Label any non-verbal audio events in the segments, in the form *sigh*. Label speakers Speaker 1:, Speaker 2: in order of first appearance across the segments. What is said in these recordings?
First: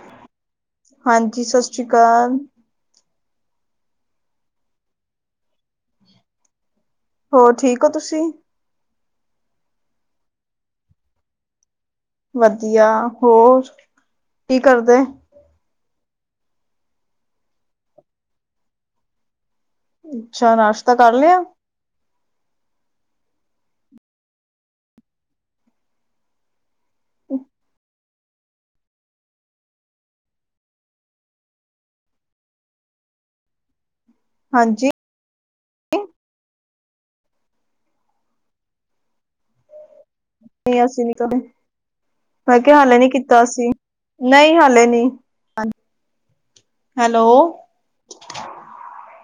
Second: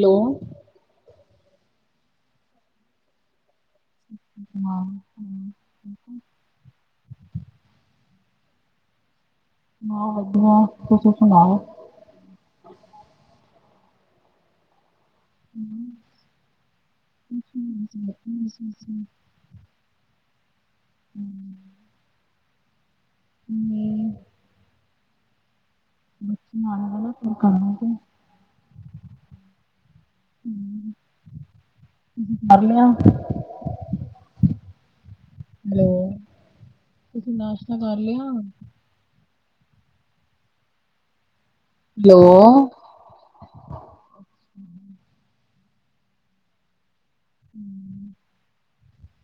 Speaker 1: Hello
Speaker 2: ਹਾਂਜੀ ਸਸ ਸ੍ਰੀ ਕਾਲ।
Speaker 1: ਹਾਂ
Speaker 2: ਹੋਰ ਠੀਕ ਹੋ ਤੁਸੀ।
Speaker 1: ਹਾਂ ਵਧੀਆ ਤੁਸੀ ਸੁਣਾਓ।
Speaker 2: ਵਧੀਆ ਹੋਰ ਕੀ ਕਰਦੇ।
Speaker 1: *unintelligible*
Speaker 2: ਅੱਛਾ ਨਾਸ਼ਤਾ ਕਰ ਲਿਆ।
Speaker 1: ਹੱਲੇ ਨੀ। ਬੱਚੇ ਆਉਣ ਵਾਲਾ ਫੇਰ ਕਰਾਂਗੇ। ਕਰ ਲਿਆ।
Speaker 2: ਹਾਂਜੀ
Speaker 1: ਹੈਲੋ ਤੁਸੀਂ ਨਾਸ਼ਤਾ ਕਰ ਲਿਆ?
Speaker 2: ਨਹੀਂ ਅਸੀਂ ਨੀ ਕ
Speaker 1: ਹੈਲੋ
Speaker 2: ਮੈਂ ਕਿਹਾ ਹੱਲੇ ਨੀ ਕੀ ਕੀਤਾ ਸੀ? ਨਹੀਂ ਹਾਲੇ ਨਹੀਂ, ਹਾਂ, ਹੈਲੋ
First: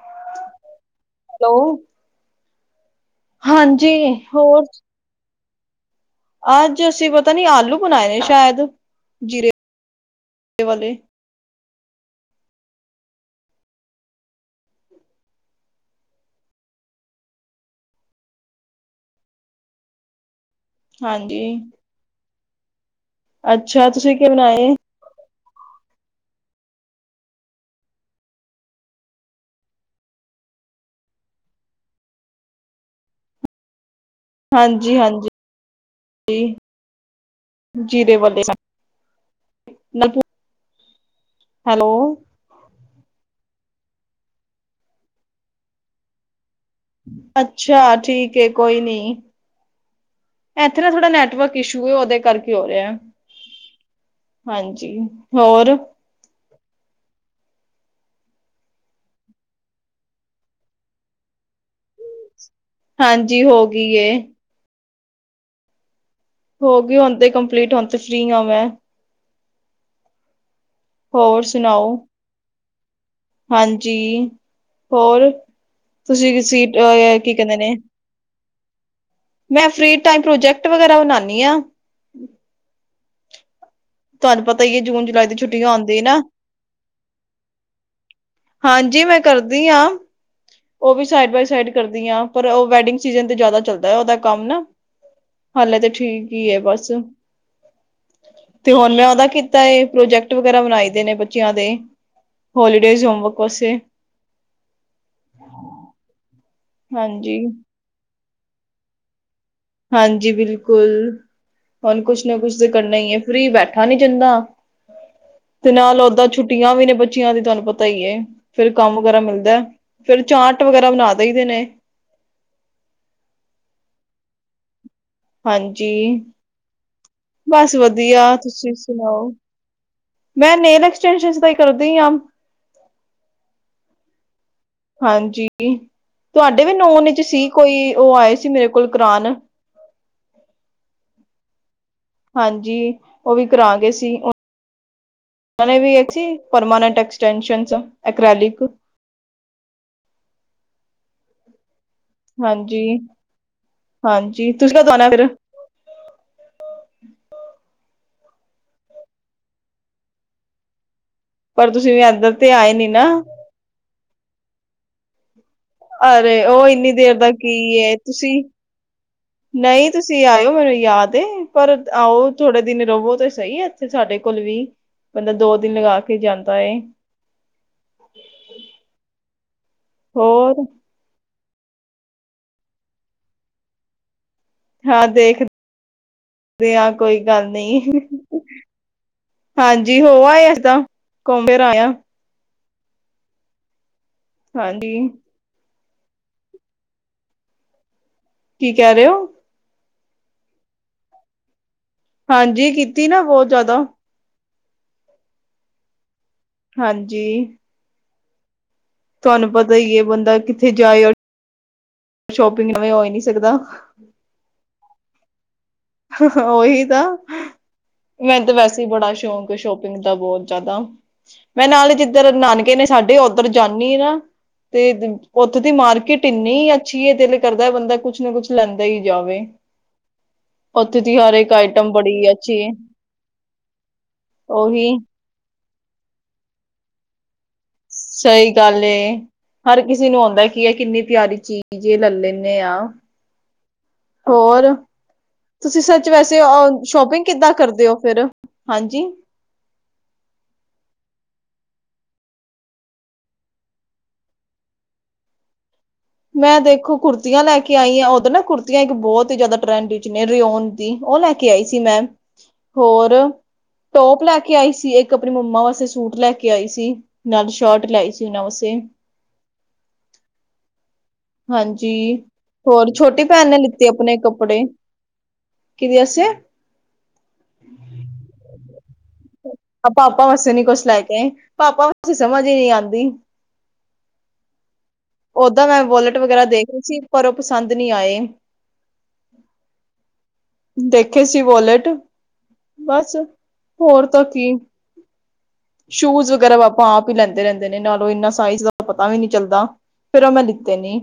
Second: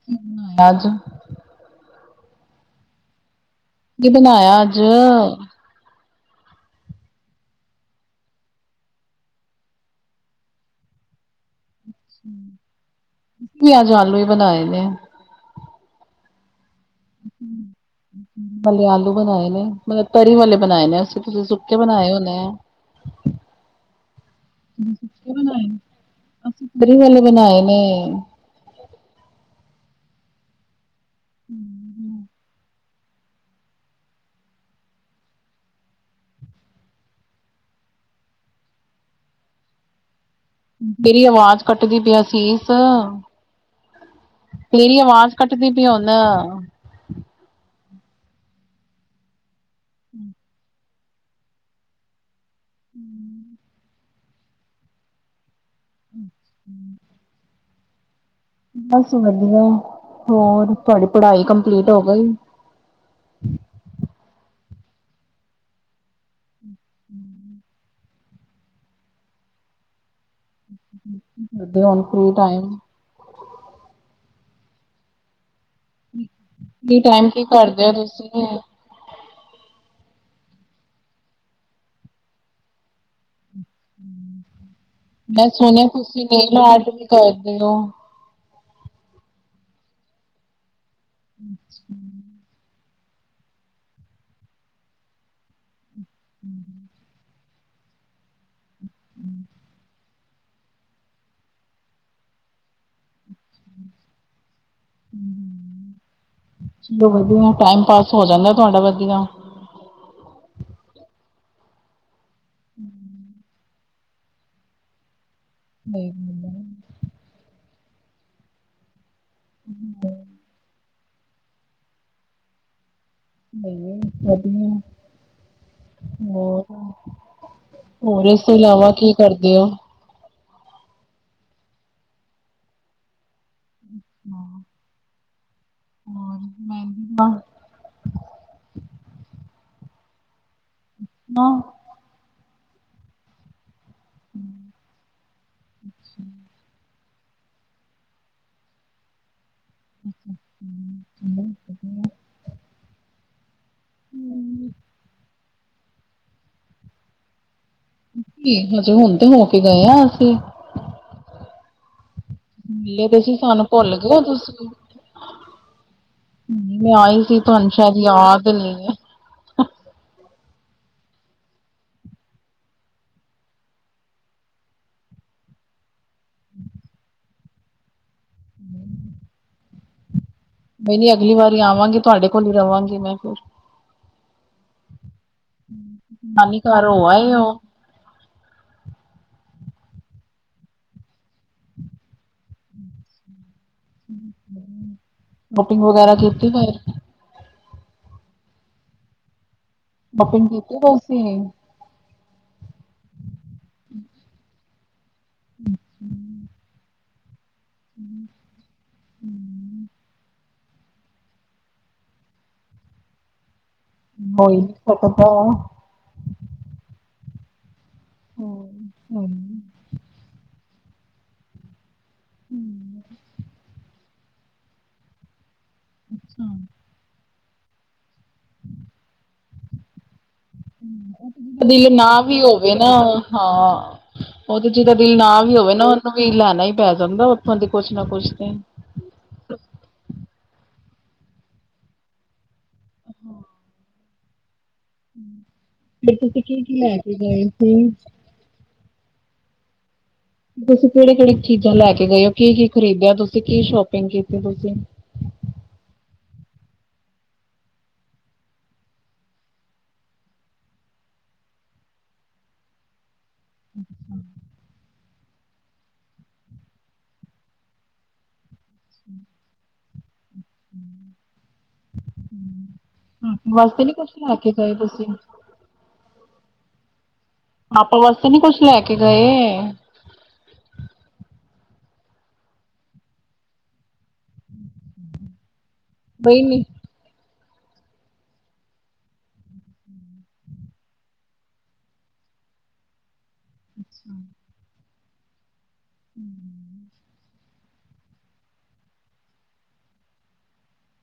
Speaker 1: ਕੀ, ਬਣਾਇਆ ਅੱਜ?
Speaker 2: ਹੈਲੋ
Speaker 1: ਕੀ
Speaker 2: ਹਾਂਜੀ,
Speaker 1: ਬਣਾਇਆ
Speaker 2: ਹੋਰ-?
Speaker 1: ਅੱਜ
Speaker 2: ਅੱਜ ਅਸੀਂ ਪਤਾ ਨੀ, ਆਲੂ ਬਣਾਏ ਨੇ ਸ਼ਾਇਦ, ਜੀਰੇ ਵਾਲੇ
Speaker 1: ਮੈਂ ਵੀ ਅੱਜ, ਆਲੂ ਹੀ ਬਣਾਏ ਨੇ। ਇੱਕਲੇ, ਆਲੂ ਬਣਾਏ ਨੇ? ਮਤਲਬ, ਤਰੀ ਵਾਲੇ ਬਣਾਏ ਨੇ ਅਸੀ
Speaker 2: ਹਾਂਜੀ
Speaker 1: ਤੁਸੀਂ, ਸੁੱਕੇ ਬਣਾਏ ਹੋਣੈ।
Speaker 2: ਅੱਛਾ, ਤੁਸੀਂ ਕੀ ਬਣਾਏ?
Speaker 1: ਅਸੀ, ਤਰੀ ਵਾਲੇ ਬਣਾਏ ਨੇ ਹਮ -ਹਮ
Speaker 2: ਹਾਂਜੀ- ਹਾਂਜੀ--ਹਾਂਜੀ ਜੀਰੇ ਵਾਲੇ ਸਾਡੇ, ਮੈ ਪੁੱਛ
Speaker 1: ਮੇਰੀ, ਆਵਾਜ਼ ਕੱਟਦੀ, ਪਿਆ ਸੀ। ਤੇਰੀ, ਆਵਾਜ਼ ਕੱਟਦੀ ਪਈ ਹੈ, ਹੁਣ
Speaker 2: ਅੱਛਾ, ਠੀਕ ਏ, ਕੋਈ ਨੀ।
Speaker 1: ਹਮ
Speaker 2: ਇੱਥੇ ਨਾ, ਥੋੜਾ ਨੈਟਵਰਕ ਇਸ਼ੂ ਏ, ਉਹਦੇ ਕਰਕੇ ਹੋ ਰਿਹਾ। ਹਾਂਜੀ, ਹੋਰ
Speaker 1: ਹਮ ਬਸ, ਵਧੀਆ ਹੋਰ ਤੁਹਾਡੀ ਪੜ੍ਹਾਈ ਕੰਪਲੀਟ ਹੋ ਗਈ?
Speaker 2: ਹਾਂਜੀ, ਹੋ ਗਈ ਏ। ਹੋ ਗਈ, ਹੁਣ ਤੇ ਕੰਪਲੀਟ ਹੁਣ ਤੇ ਫ੍ਰੀ ਹਾਂ ਮੈਂ। ਹੋਰ ਸੁਣਾਓ
Speaker 1: *unintelligible*
Speaker 2: ਹਾਂਜੀ, ਹੋਰ? ਤੁਸੀਂ,
Speaker 1: ਫ੍ਰੀ
Speaker 2: ਅਹ
Speaker 1: ਟਾਈਮ
Speaker 2: ਕੀ ਕਹਿੰਦੇ ਨੇ?
Speaker 1: ਕਰਦੇ ਹੋ ਤੁਸੀਂ?
Speaker 2: ਮੈਂ, ਫ੍ਰੀ ਟਾਈਮ ਪ੍ਰੋਜੈਕਟ ਵਗੈਰਾ ਬਣਾਉਂਦੀ ਹਾਂ। ਤੁਹਾਨੂੰ ਪਤਾ ਹੀ ਹੈ, ਜੂਨ- ਜੁਲਾਈ ਦੀ
Speaker 1: ਮੈਂ
Speaker 2: ਛੁੱਟੀਆਂ
Speaker 1: ਸੁਣਿਆ
Speaker 2: ਹੁੰਦੀ ਹੈ, ਨਾ
Speaker 1: ਤੁਸੀਂ ਨੇਲ ਆਰਟ, ਵੀ ਕਰਦੇ ਹੋ?
Speaker 2: ਹਾਂਜੀ, ਮੈਂ ਕਰਦੀ ਹਾਂ, ਉਹ ਵੀ ਸਾਈਡ ਬਾਏ, ਸਾਈਡ ਕਰਦੀ ਹਾਂ, ਪਰ ਉਹ ਵੈਡਿੰਗ ਸੀਜਨ ਤੇ ਜ਼ਿਆਦਾ ਚੱਲਦਾ, ਉਹਦਾ ਕੰਮ ਨਾ, ਹਾਲੇ ਤਾਂ ਠੀਕ ਹੀ ਹੈ, ਬਸ ਤੇ ਹੁਣ ਮੈਂ, ਉਹਦਾ ਕੀਤਾ ਏ ਪ੍ਰੋਜੈਕਟ ਵਗੈਰਾ ਬਣਾਈ ਦੇ ਨੇ, ਬੱਚਿਆਂ ਦੇ ਹੋਲੀਡੇਜ਼ ਹੋਮਵਰਕ ਵਾਸਤੇ।
Speaker 1: ਚਲੋ, ਵਧੀਆ ਟਾਈਮ ਪਾਸ ਹੋ ਜਾਂਦਾ, ਤੁਹਾਡਾ ਵਧੀਆ।
Speaker 2: ਹਾਂਜੀ, ਬਿਲਕੁਲ ਹੁਣ ਕੁਛ ਨਾ, ਕੁਛ ਤਾਂ ਕਰਨਾ ਹੀ ਹੈ ਫਰੀ ਬੈਠਾ ਬੈਠਾ ਨੀ ਜਾਂਦਾ, ਤੇ ਨਾਲ
Speaker 1: ਨਹੀਂ
Speaker 2: ਓਦਾਂ ਛੁੱਟੀਆਂ ਵੀ ਨੇ ਬੱ ਬੱਚਿਆਂ ਦੀ, ਤੁਹਾਨੂੰ ਪਤਾ ਹੀ ਏ ਫਿਰ ਕੰਮ ਵਗੈਰਾ ਮਿਲਦਾ, ਫਿਰ ਚਾਟ ਵਗੈਰਾ ਬਣਾ ਦਈ ਦੇ ਨੇ।
Speaker 1: ਨਹੀਂ, ਵਧੀਆ
Speaker 2: ਹਾਂਜੀ,
Speaker 1: ਹੋਰ,
Speaker 2: ਬਸ
Speaker 1: ਹੋਰ
Speaker 2: ਵਧੀਆ
Speaker 1: ਇਸ ਤੋਂ
Speaker 2: ਤੁਸੀਂ
Speaker 1: ਇਲਾਵਾ ਕੀ
Speaker 2: ਸੁਣਾਓ?
Speaker 1: ਕਰਦੇ ਹੋ?
Speaker 2: ਮੈਂ, ਨੇਲ ਐਕਸਟੈਂਸ਼ਨਸ ਦਾ ਹੀ ਕਰਦੀ ਆ।
Speaker 1: ਹਾਂ
Speaker 2: ਹਾਂਜੀ, ਤੁਹਾਡੇ ਵੀ ਨੋਨ
Speaker 1: ਮਹਿੰਦੀ
Speaker 2: ਚ
Speaker 1: ਦਾ,
Speaker 2: ਸੀ ਕੋਈ, ਉਹ ਆਏ ਸੀ ਮੇਰੇ ਕੋਲ ਕਰਾਨ।
Speaker 1: ਅੱਛਾ।
Speaker 2: ਹਾਂਜੀ, ਉਹ ਵੀ ਕਰਾਗੇ ਸੀ, ਉਹਨਾਂ ਨੇ ਵੀ ਪਰਮਾਨੈਂਟ ਐਕ ਐਕਸਟੈਂਸ਼ਨਸ, ਅਕ੍ਰੈਲਿਕ
Speaker 1: *inaudible*
Speaker 2: ਹਾਂਜੀ -ਹਾਂਜੀ, ਤੁਸੀਂ ਕਦੋਂ ਆਉਣਾ ਫਿਰ?
Speaker 1: ਅਸੀਂ, ਹਜੇ, ਹੁਣ ਤੇ ਹੋ ਕੇ ਗਏ ਹਾਂ ਅਸੀਂ।
Speaker 2: ਪਰ ਤੁਸੀਂ ਵੀ, ਇੱਧਰ ਤੇ ਆਏ ਨੀ ਨਾ
Speaker 1: ਮਿਲੇ ਤੇ ਸੀ। ਸਾਨੂੰ ਭੁੱਲ ਗਏ ਤੁਸੀ
Speaker 2: ਅਰੇ ਉਹ ਇੰਨੀ ਦੇਰ ਦਾ ਕੀ
Speaker 1: ਸ਼ਾਇਦ
Speaker 2: ਤੁਸੀਂ
Speaker 1: ਯਾਦ ਨੀ ਹੈ
Speaker 2: ਨਹੀਂ ਤੁਸੀਂ ਆਇਓ ਮੈਨੂੰ ਯਾਦ ਏ। ਪਰ ਆਓ ਥੋੜੇ ਦਿਨ ਰਵੋ ਤਾਂ ਸਹੀ ਇੱਥੇ। ਤੇ ਸਾਡੇ ਕੋਲ ਵੀ। ਬੰਦਾ ਦੋ ਦਿਨ ਲਗਾ ਕੇ ਜਾਂਦਾ ਏ। ਹੋਰ?
Speaker 1: ਨਹੀਂ-ਨਹੀਂ ਅਗਲੀ ਵਾਰੀ ਆਵਾਂਗੇ। ਤੁਹਾਡੇ ਕੋਲ ਵੀ ਰਵਾਂਗੀ ਮੈਂ ਫਿਰ
Speaker 2: ਹਾਂ।
Speaker 1: ਨਾਨੀ
Speaker 2: ਦੇਖਦੇ
Speaker 1: ਘਰ
Speaker 2: ਹ
Speaker 1: ਹੋ
Speaker 2: ਕੋਈ
Speaker 1: ਆਏ
Speaker 2: ਗੱਲ
Speaker 1: ਹੋ
Speaker 2: ਨੀ। ਹਾਂਜੀ ਹੋ ਆਏ ਅਸੀਂ ਤਾਂ। ਘੁਮ ਫਿਰ ਆਇਆ
Speaker 1: *inaudible*
Speaker 2: ਹਾਂਜੀ
Speaker 1: ਸ਼ੋਪਿੰਗ ਵਗੈਰਾ ਕੀਤੀ ਬਾਹਰ
Speaker 2: ਕੀ ਕਹਿ ਰਹੇ ਹੋ
Speaker 1: ਸ਼ੋਪਿੰਗ ਕੀਤੀ ਏ, ਵੈਸੀ ਏ।
Speaker 2: ਹਾਂਜੀ ਕੀਤੀ ਨਾ ਬਹੁਤ ਜ਼ਿਆਦਾ
Speaker 1: *inaudible*
Speaker 2: ਹਾਂਜੀ
Speaker 1: *inaudible*
Speaker 2: ਤੁਹਾਨੂੰ ਪਤਾ ਹੀ ਹੈ ਬੰਦਾ ਕਿੱਥੇ ਜਾਏ ਸ਼ੋਪਿੰਗ ਨਾ ਹੋਵੇ ਇਹ ਹੋ ਨੀ ਸਕਦਾ
Speaker 1: ਹੋਈ ਪਰ ਕਰਦਾ ਹੈ।
Speaker 2: ਉਹੀ ਤਾਂ ਮੈ ਤਾਂ ਵੈਸੇ ਹੀ ਬੜਾ ਸ਼ੌਂਕ ਸ਼ੋਪਿੰਗ ਦਾ ਬਹੁਤ ਜ਼ਿਆਦਾ। ਮੈਂ ਨਾਲ ਹੀ ਜਿੱ ਜਧਰ ਨਾਨਕੇ ਨੇ ਸਾਡੇ ਉਧਰ ਜਾਂਣੀ ਨਾ। ਤੇ ਉੱਥੋਂ ਦੀ ਮਾਰਕੀਟ ਇੰਨੀ ਆ ਅੱਛੀ ਏ, ਦਿਲ ਕਰਦਾ ਬੰਦਾ ਕੁਛ ਨਾ ਕੁਛ ਲੈਂਦਾ ਹੀ ਜਾਵੇ ਉੱਥੇ ਦੀ ਹਰ ਇੱਕ ਆਈਟਮ
Speaker 1: ਦਿਲ ਨਾ
Speaker 2: ਬੜੀ
Speaker 1: ਵੀ
Speaker 2: ਅੱਛੀ ਹੈ
Speaker 1: ਹੋਵੇ ਨਾ ਹਾਂ ਉਹ ਤੇ ਜਿਹਦਾ
Speaker 2: ਉਹੀ
Speaker 1: ਦਿਲ ਨਾ ਵੀ ਹੋਵੇ ਨਾ। ਉਹਨੂੰ ਵੀ ਲੈਣਾ ਹੀ ਪੈ ਜਾਂਦਾ ਉੱਥੋਂ ਦੀ ਕੁਛ ਨਾ ਕੁਛ
Speaker 2: ਸਹੀ
Speaker 1: ਤੇ
Speaker 2: ਗੱਲ ਏ ਹਰ ਕਿਸੇ ਨੂੰ ਆਉਂਦਾ ਕਿ, ਇਹ ਕਿੰਨੀ ਪਿਆਰੀ ਚੀਜ਼ ਇਹ ਲੈ ਲੈਂਦੇ ਆ
Speaker 1: *unintelligible*
Speaker 2: ਹੋਰ ਤੁਸੀਂ ਸੱਚ
Speaker 1: ਫਿਰ
Speaker 2: ਵੈਸੇ
Speaker 1: ਤੁਸੀਂ ਕੀ ਕੀ ਲੈ ਕੇ
Speaker 2: ਸ਼ੋਪਿੰਗ
Speaker 1: ਗਏ
Speaker 2: ਕਿੱਦਾਂ ਕਰਦੇ
Speaker 1: ਸੀ?
Speaker 2: ਹੋ ਫੇਰ ਹਾਂਜੀ
Speaker 1: ਤੁਸੀਂ ਕਿਹੜੇ ਕਿਹੜੀ ਚੀਜ਼ਾਂ ਲੈ ਕੇ ਗਏ ਓ। ਕੀ-ਕੀ ਖਰੀਦਿਆ ਤੁਸੀਂ, ਕੀ ਸ਼ੋਪਿੰਗ ਕੀਤੀ ਤੁਸੀਂ
Speaker 2: ਮੈਂ ਦੇਖੋ ਕੁੁਰਤੀਆਂ ਲੈ ਕੇ ਆਈ ਹਾਂ। ਉਦੋਂ ਨਾ ਕੁੜਤੀਆਂ ਇੱਕ ਬਹੁਤ ਹੀ ਜ਼ਿਆਦਾ ਟਰੈਂਡ ਵਿੱਚ ਨੇ ਰਓਨ ਦੀ, ਉਹ ਲੈ ਕੇ ਆਈ ਸੀ ਮੈਂ, ਹੋਰ ਟੋਪ ਲੈ ਕੇ ਆਈ ਸੀ ਇੱਕ ਆਪਣੀ ਮੰਮਾ ਵਾਸਤੇ ਸੂਟ ਲੈ ਕੇ ਆਈ ਸੀ, ਨਾਲ ਸ਼ਰਟ ਲੈਈ ਸੀ ਉਹਨਾਂ ਵਾਸਤੇ ਹਾਂਜੀ ਹੋਰ ਛੋਟੀ ਭੈਣ
Speaker 1: ਪਾਪਾ
Speaker 2: ਨੇ
Speaker 1: ਵਾਸਤੇ
Speaker 2: ਲਿੱਤੇ
Speaker 1: ਨੀ ਕੁਛ
Speaker 2: ਆਪਣੇ
Speaker 1: ਲੈ ਕੇ
Speaker 2: ਕੱਪੜੇ
Speaker 1: ਗਏ ਤੁਸੀਂ
Speaker 2: ਕਿਦੇ ਵਾਸਤੇ
Speaker 1: ਪਾਪਾ ਵਾਸਤੇ ਨੀ ਕੁਛ ਲੈ ਕੇ ਗਏ
Speaker 2: ਪਾਪਾ ਵਾਸੇ ਨੀ ਕੁਛ ਲੈ ਕੇ ਆਏ। ਪਾਪਾ ਵਾਸਤੇ ਸਮਝ ਹੀ ਨਹੀ ਆਉਂਦੀ
Speaker 1: *unintelligible*
Speaker 2: ਓਦਾਂ ਮੈਂ ਵੋਲਟ
Speaker 1: ਬਈ
Speaker 2: ਵਗੈਰਾ
Speaker 1: ਨੀ
Speaker 2: ਦੇਖ ਰਹੀ ਸੀ। ਪਰ ਉਹ ਪਸੰਦ ਨਹੀਂ ਆਏ
Speaker 1: *inaudible*
Speaker 2: ਦੇਖੇ ਸੀ ਵਾਲੇਟ ਬਸ ਹੋਰ ਤਾਂ ਕੀ ਸ਼ੂਜ ਵਗੈਰਾ ਪਾਪਾਂ ਆਪ ਹੀ ਲੈਂਦੇ ਰਹਿੰਦੇ ਨੇ, ਨਾਲੋਂ ਇਨਾ ਸਾਈਜ਼ ਦਾ ਪਤਾ ਵੀ ਨੀ ਚੱਲਦਾ। ਫੇਰ ਉਹ ਮੈਂ ਲ ਤੇ ਨਹੀ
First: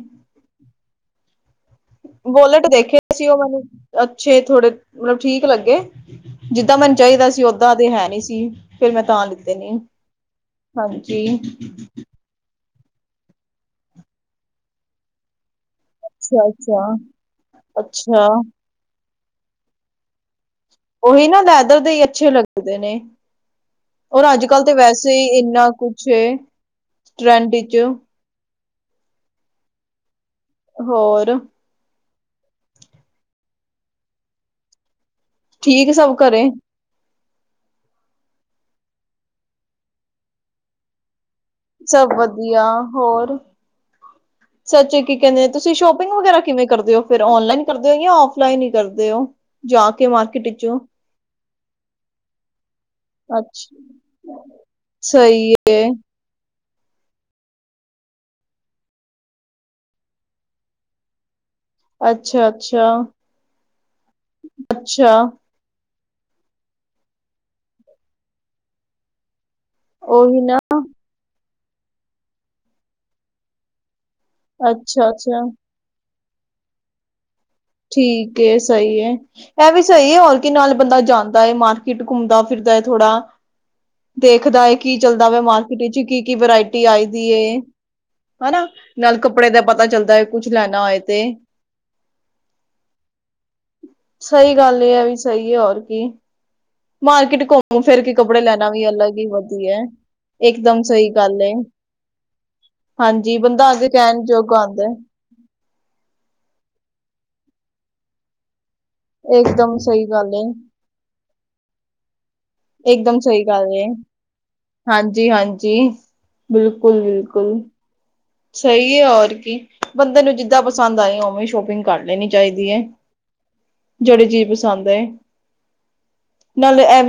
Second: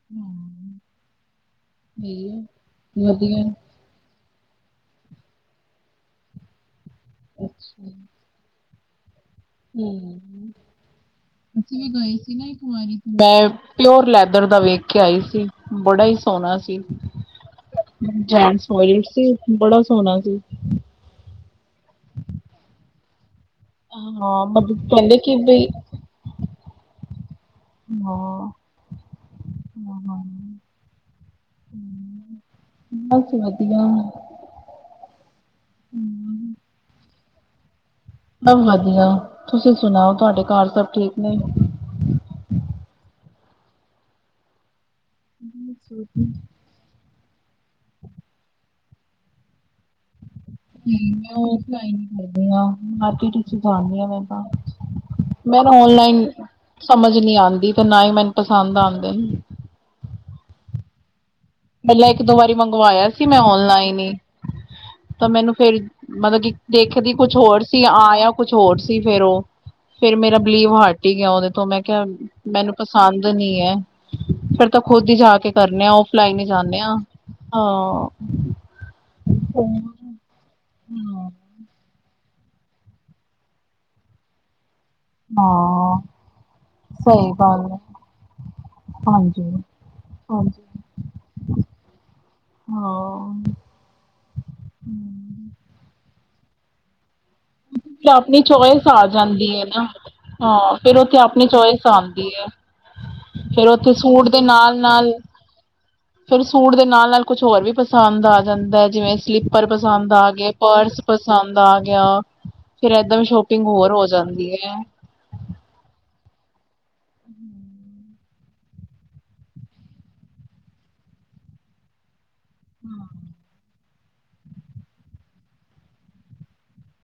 Speaker 2: ਵੋਲਟ ਦੇਖੇ ਸੀ। ਉਹ
Speaker 1: ਵਧੀਆ
Speaker 2: ਮੈਨੂੰ ਅੱਛੇ ਥੋੜੇ ਮਤਲਬ ਠੀਕ ਲੱਗੇ, ਜਿੱਦਾਂ ਮੈਨੂੰ ਚਾਹੀਦਾ ਸੀ ਓਦਾਂ
Speaker 1: ਅੱਛਾ
Speaker 2: ਤੇ ਹੈ ਨਹੀਂ ਸੀ ਫਿਰ ਮੈਂ ਤਾਂ ਲੀਤੇ ਨਹੀ
Speaker 1: ਹੂੰ।
Speaker 2: ਹਾਂਜੀ
Speaker 1: ਮੈਂ ਇਕ ਵਾਲਟ ਮੈਂ ਪਿਓਰ ਲੈਦਰ ਦਾ ਵੇਖ ਕੇ ਆਈ ਸੀ। ਬੜਾ ਹੀ ਸੋਹਣਾ ਸੀ।
Speaker 2: ਅੱਛਾ-ਅੱਛਾ, ਅੱਛਾ
Speaker 1: ਜੈਂਟਸ ਵੋਲਟ ਸੀ, ਬੜਾ ਸੋਹਣਾ ਸੀ।
Speaker 2: ਉਹੀ ਨਾ ਲੈਦਰ ਦੇ ਹੀ ਅੱਛੇ ਲੱਗਦੇ ਨੇ ਹੋਰ ਅੱਜ
Speaker 1: ਹਾਂ
Speaker 2: ਕੱਲ੍ਹ ਤਾਂ
Speaker 1: ਮਤਲਬ
Speaker 2: ਵੈਸੇ
Speaker 1: ਕਹਿੰਦੇ
Speaker 2: ਹੀ
Speaker 1: ਕਿ ਬਈ
Speaker 2: ਇੰਨਾ ਕੁਛ ਹੈ ਟਰੈਂਡ ਚ
Speaker 1: ਹਮ
Speaker 2: ਹੋਰ
Speaker 1: ਬਸ ਵਧੀਆ
Speaker 2: ਠੀਕ ਸਭ ਘਰੇ
Speaker 1: ਹਮ, ਸਭ ਵਧੀਆ ਤੁਸੀਂ ਸੁਣਾਓ ਤੁਹਾਡੇ ਘਰ ਸਭ ਠੀਕ ਨੇ
Speaker 2: ਸਭ ਵਧੀਆ ਹੋਰ ਸੱਚ ਕੀ ਕਹਿੰਦੇ ਤੁਸੀਂ ਸ਼ੋਪਿੰਗ ਵਗੈਰਾ ਕਿਵੇਂ ਕਰਦੇ ਹੋ ਫੇਿਰ ਔਨਲਾਈਨ ਕਰਦੇ ਹੋ ਜਾਂ ਫਲਾਈਨ ਹੀ ਕਰਦੇ ਹੋ ਜਾ ਕੇ ਮਾਰਕਟ ਵਿੱਚੋਂ
Speaker 1: ਮੈਂ ਔਫਲਈਨ ਹੀ ਕਰਦੀ ਆ ਮਾਰਕੀਟ ਵਿੱਚ ਹੀ ਜਾਣਦੀ ਆ ਮੈਂ ਤਾਂ
Speaker 2: ਅੱਛਾ ਸਹੀ
Speaker 1: ਮੈਨੂੰ
Speaker 2: ਹੈ
Speaker 1: ਔਨਲਾਈਨ ਸਮਝ ਨੀ ਆਉਂਦੀ ਤੇ ਨਾ ਹੀ ਮੈਨੂੰ ਪਸੰਦ ਆਉਂਦੇ ਨੇ ਪਹਿਲਾਂ ਇੱਕ ਦੋ
Speaker 2: ਅੱਛਾ
Speaker 1: ਵਾਰੀ
Speaker 2: ਅੱਛਾ
Speaker 1: ਮੰਗਵਾਇਆ ਸੀ ਮੈਂ ਓਨਲਾਈਨ ਹੀ
Speaker 2: ਅੱਛਾ
Speaker 1: ਤਾਂ ਮੈਨੂੰ ਫਰ ਮਤਲਬ ਕਿ ਦੇਖਦੀ ਕੁਛ ਹੋਰ ਸੀ ਆ ਜਾਂ ਕੁਛ ਹੋਰ ਸੀ ਫੇਿਰ ਉਹ ਫੇਿਰ ਮੇਰਾ
Speaker 2: ਉਹੀ ਨਾ
Speaker 1: ਬਲੀਵ ਹਟ ਹੀ ਗਿਆ ਉਹਦੇ ਤੋਂ ਮੈਂ ਕਿਹਾ ਮੈਨੂੰ ਪਸੰਦ ਨੀ ਹੈ ਫੇਿਰ ਤਾਂ
Speaker 2: ਅੱਛਾ
Speaker 1: ਖੁਦ ਹੀ ਜਾ
Speaker 2: ਅੱਛਾ
Speaker 1: ਕੇ ਕਰਨੇ ਆ ਉਹ ਫਲਾਈਨ ਹੀ ਜਾਂਦੇ ਆ ਹਾਂ।
Speaker 2: ਠੀਕ ਹੈ ਸਹੀ ਹੈ ਇਹ ਵੀ ਸਹੀ ਹੈਰ ਨਾਲ ਬੰਦਾ ਜਾਂਦਾ ਹੈ ਮਾਰਕੀਟ ਘੁੰਮਦਾ ਫਿਰਦਾ ਹੈ ਥੋੜਾ ਦੇਖਦਾ ਹੈ ਕਿ ਕੀ ਚੱਲਦਾ ਵਾ ਮਾਰਕੀਟ
Speaker 1: ਹਾਂ,
Speaker 2: ਵਿੱਚ ਕੀ ਕੀ ਵਰਾਇਟੀ ਆਈ ਦੀ
Speaker 1: ਸਹੀ
Speaker 2: ਹੈ
Speaker 1: ਗੱਲ
Speaker 2: ਹਨਾ ਨਾਲ
Speaker 1: ਹਾਂਜੀ।
Speaker 2: ਕੱਪੜੇ ਦਾ ਪਤਾ ਚੱਲਦਾ ਹੈ ਕੁਛ
Speaker 1: ਹਾਂਜੀ।
Speaker 2: ਲੈਣਾ ਹੋਏ ਤੇ
Speaker 1: ਹਾਂ
Speaker 2: ਸਹੀ ਗੱਲ ਇਹ ਹੈ ਵੀ ਸਹੀ ਹੈ ਹੋਰ ਕੀ ਮਾਰਕੀਟ ਘੁੰਮ ਫਿਰ ਕੇ ਕੱਪੜੇ
Speaker 1: ਆਪਣੀ
Speaker 2: ਲੈਣਾ ਵੀ
Speaker 1: ਚੋਇਸ ਆ
Speaker 2: ਅਲੱਗ ਹੀ
Speaker 1: ਜਾਂਦੀ ਹੈ
Speaker 2: ਵਧੀਆ
Speaker 1: ਨਾ। ਹਾਂ
Speaker 2: ਇਕਦਮ
Speaker 1: ਫਿਰ
Speaker 2: ਸਹੀ
Speaker 1: ਉੱਥੇ
Speaker 2: ਗੱਲ
Speaker 1: ਆਪਣੀ
Speaker 2: ਏ
Speaker 1: ਚੋਇਸ ਆਉਂਦੀ ਹੈ
Speaker 2: ਹਾਂਜੀ
Speaker 1: ਫਰ
Speaker 2: ਬੰਦਾ ਅੱਗੇ
Speaker 1: ਉੱਥੇ
Speaker 2: ਕਹਿਣ
Speaker 1: ਸੂਟ ਦੇ
Speaker 2: ਜੋਗਾ
Speaker 1: ਨਾਲ
Speaker 2: ਆਉਂਦਾ
Speaker 1: ਨਾਲ ਫਿਰ ਸੂਟ ਦੇ ਨਾਲ ਨਾਲ ਕੁਛ ਹੋਰ ਵੀ ਪਸੰਦ ਆ ਜਾਂਦਾ ਜਿਵੇਂ ਸਲੀਪਰ
Speaker 2: ਇਕਦਮ ਸਹੀ
Speaker 1: ਪਸੰਦ ਆ
Speaker 2: ਗੱਲ ਏ
Speaker 1: ਗਏ ਪਰਸ ਪਸੰਦ ਆ ਗਿਆ ਫਿਰ ਏਦਾਂ
Speaker 2: ਇਕਦਮ
Speaker 1: ਵੀ
Speaker 2: ਸਹੀ ਗੱਲ
Speaker 1: ਸ਼ੋਪਿੰਗ ਹੋਰ ਹੋ ਜਾਂਦੀ ਹੈ।
Speaker 2: ਹਾਂਜੀ ਹਾਂਜੀ ਬਿਲਕੁਲ ਬਿਲਕੁਲ ਸਹੀ ਹੈ ਔਰ ਕੀ ਬੰਦੇ ਨੂੰ ਜਿੱਦਾਂ ਪਸੰਦ ਆਏ ਉਵੇਂ ਸ਼ੋਪਿੰਗ ਕਰ ਲੈਣੀ ਚਾਹੀਦੀ ਹੈ ਜਿਹੜੇ ਜੀ ਪਸੰਦ ਹੈ ਨਾਲੇ ਇਹ ਵੀ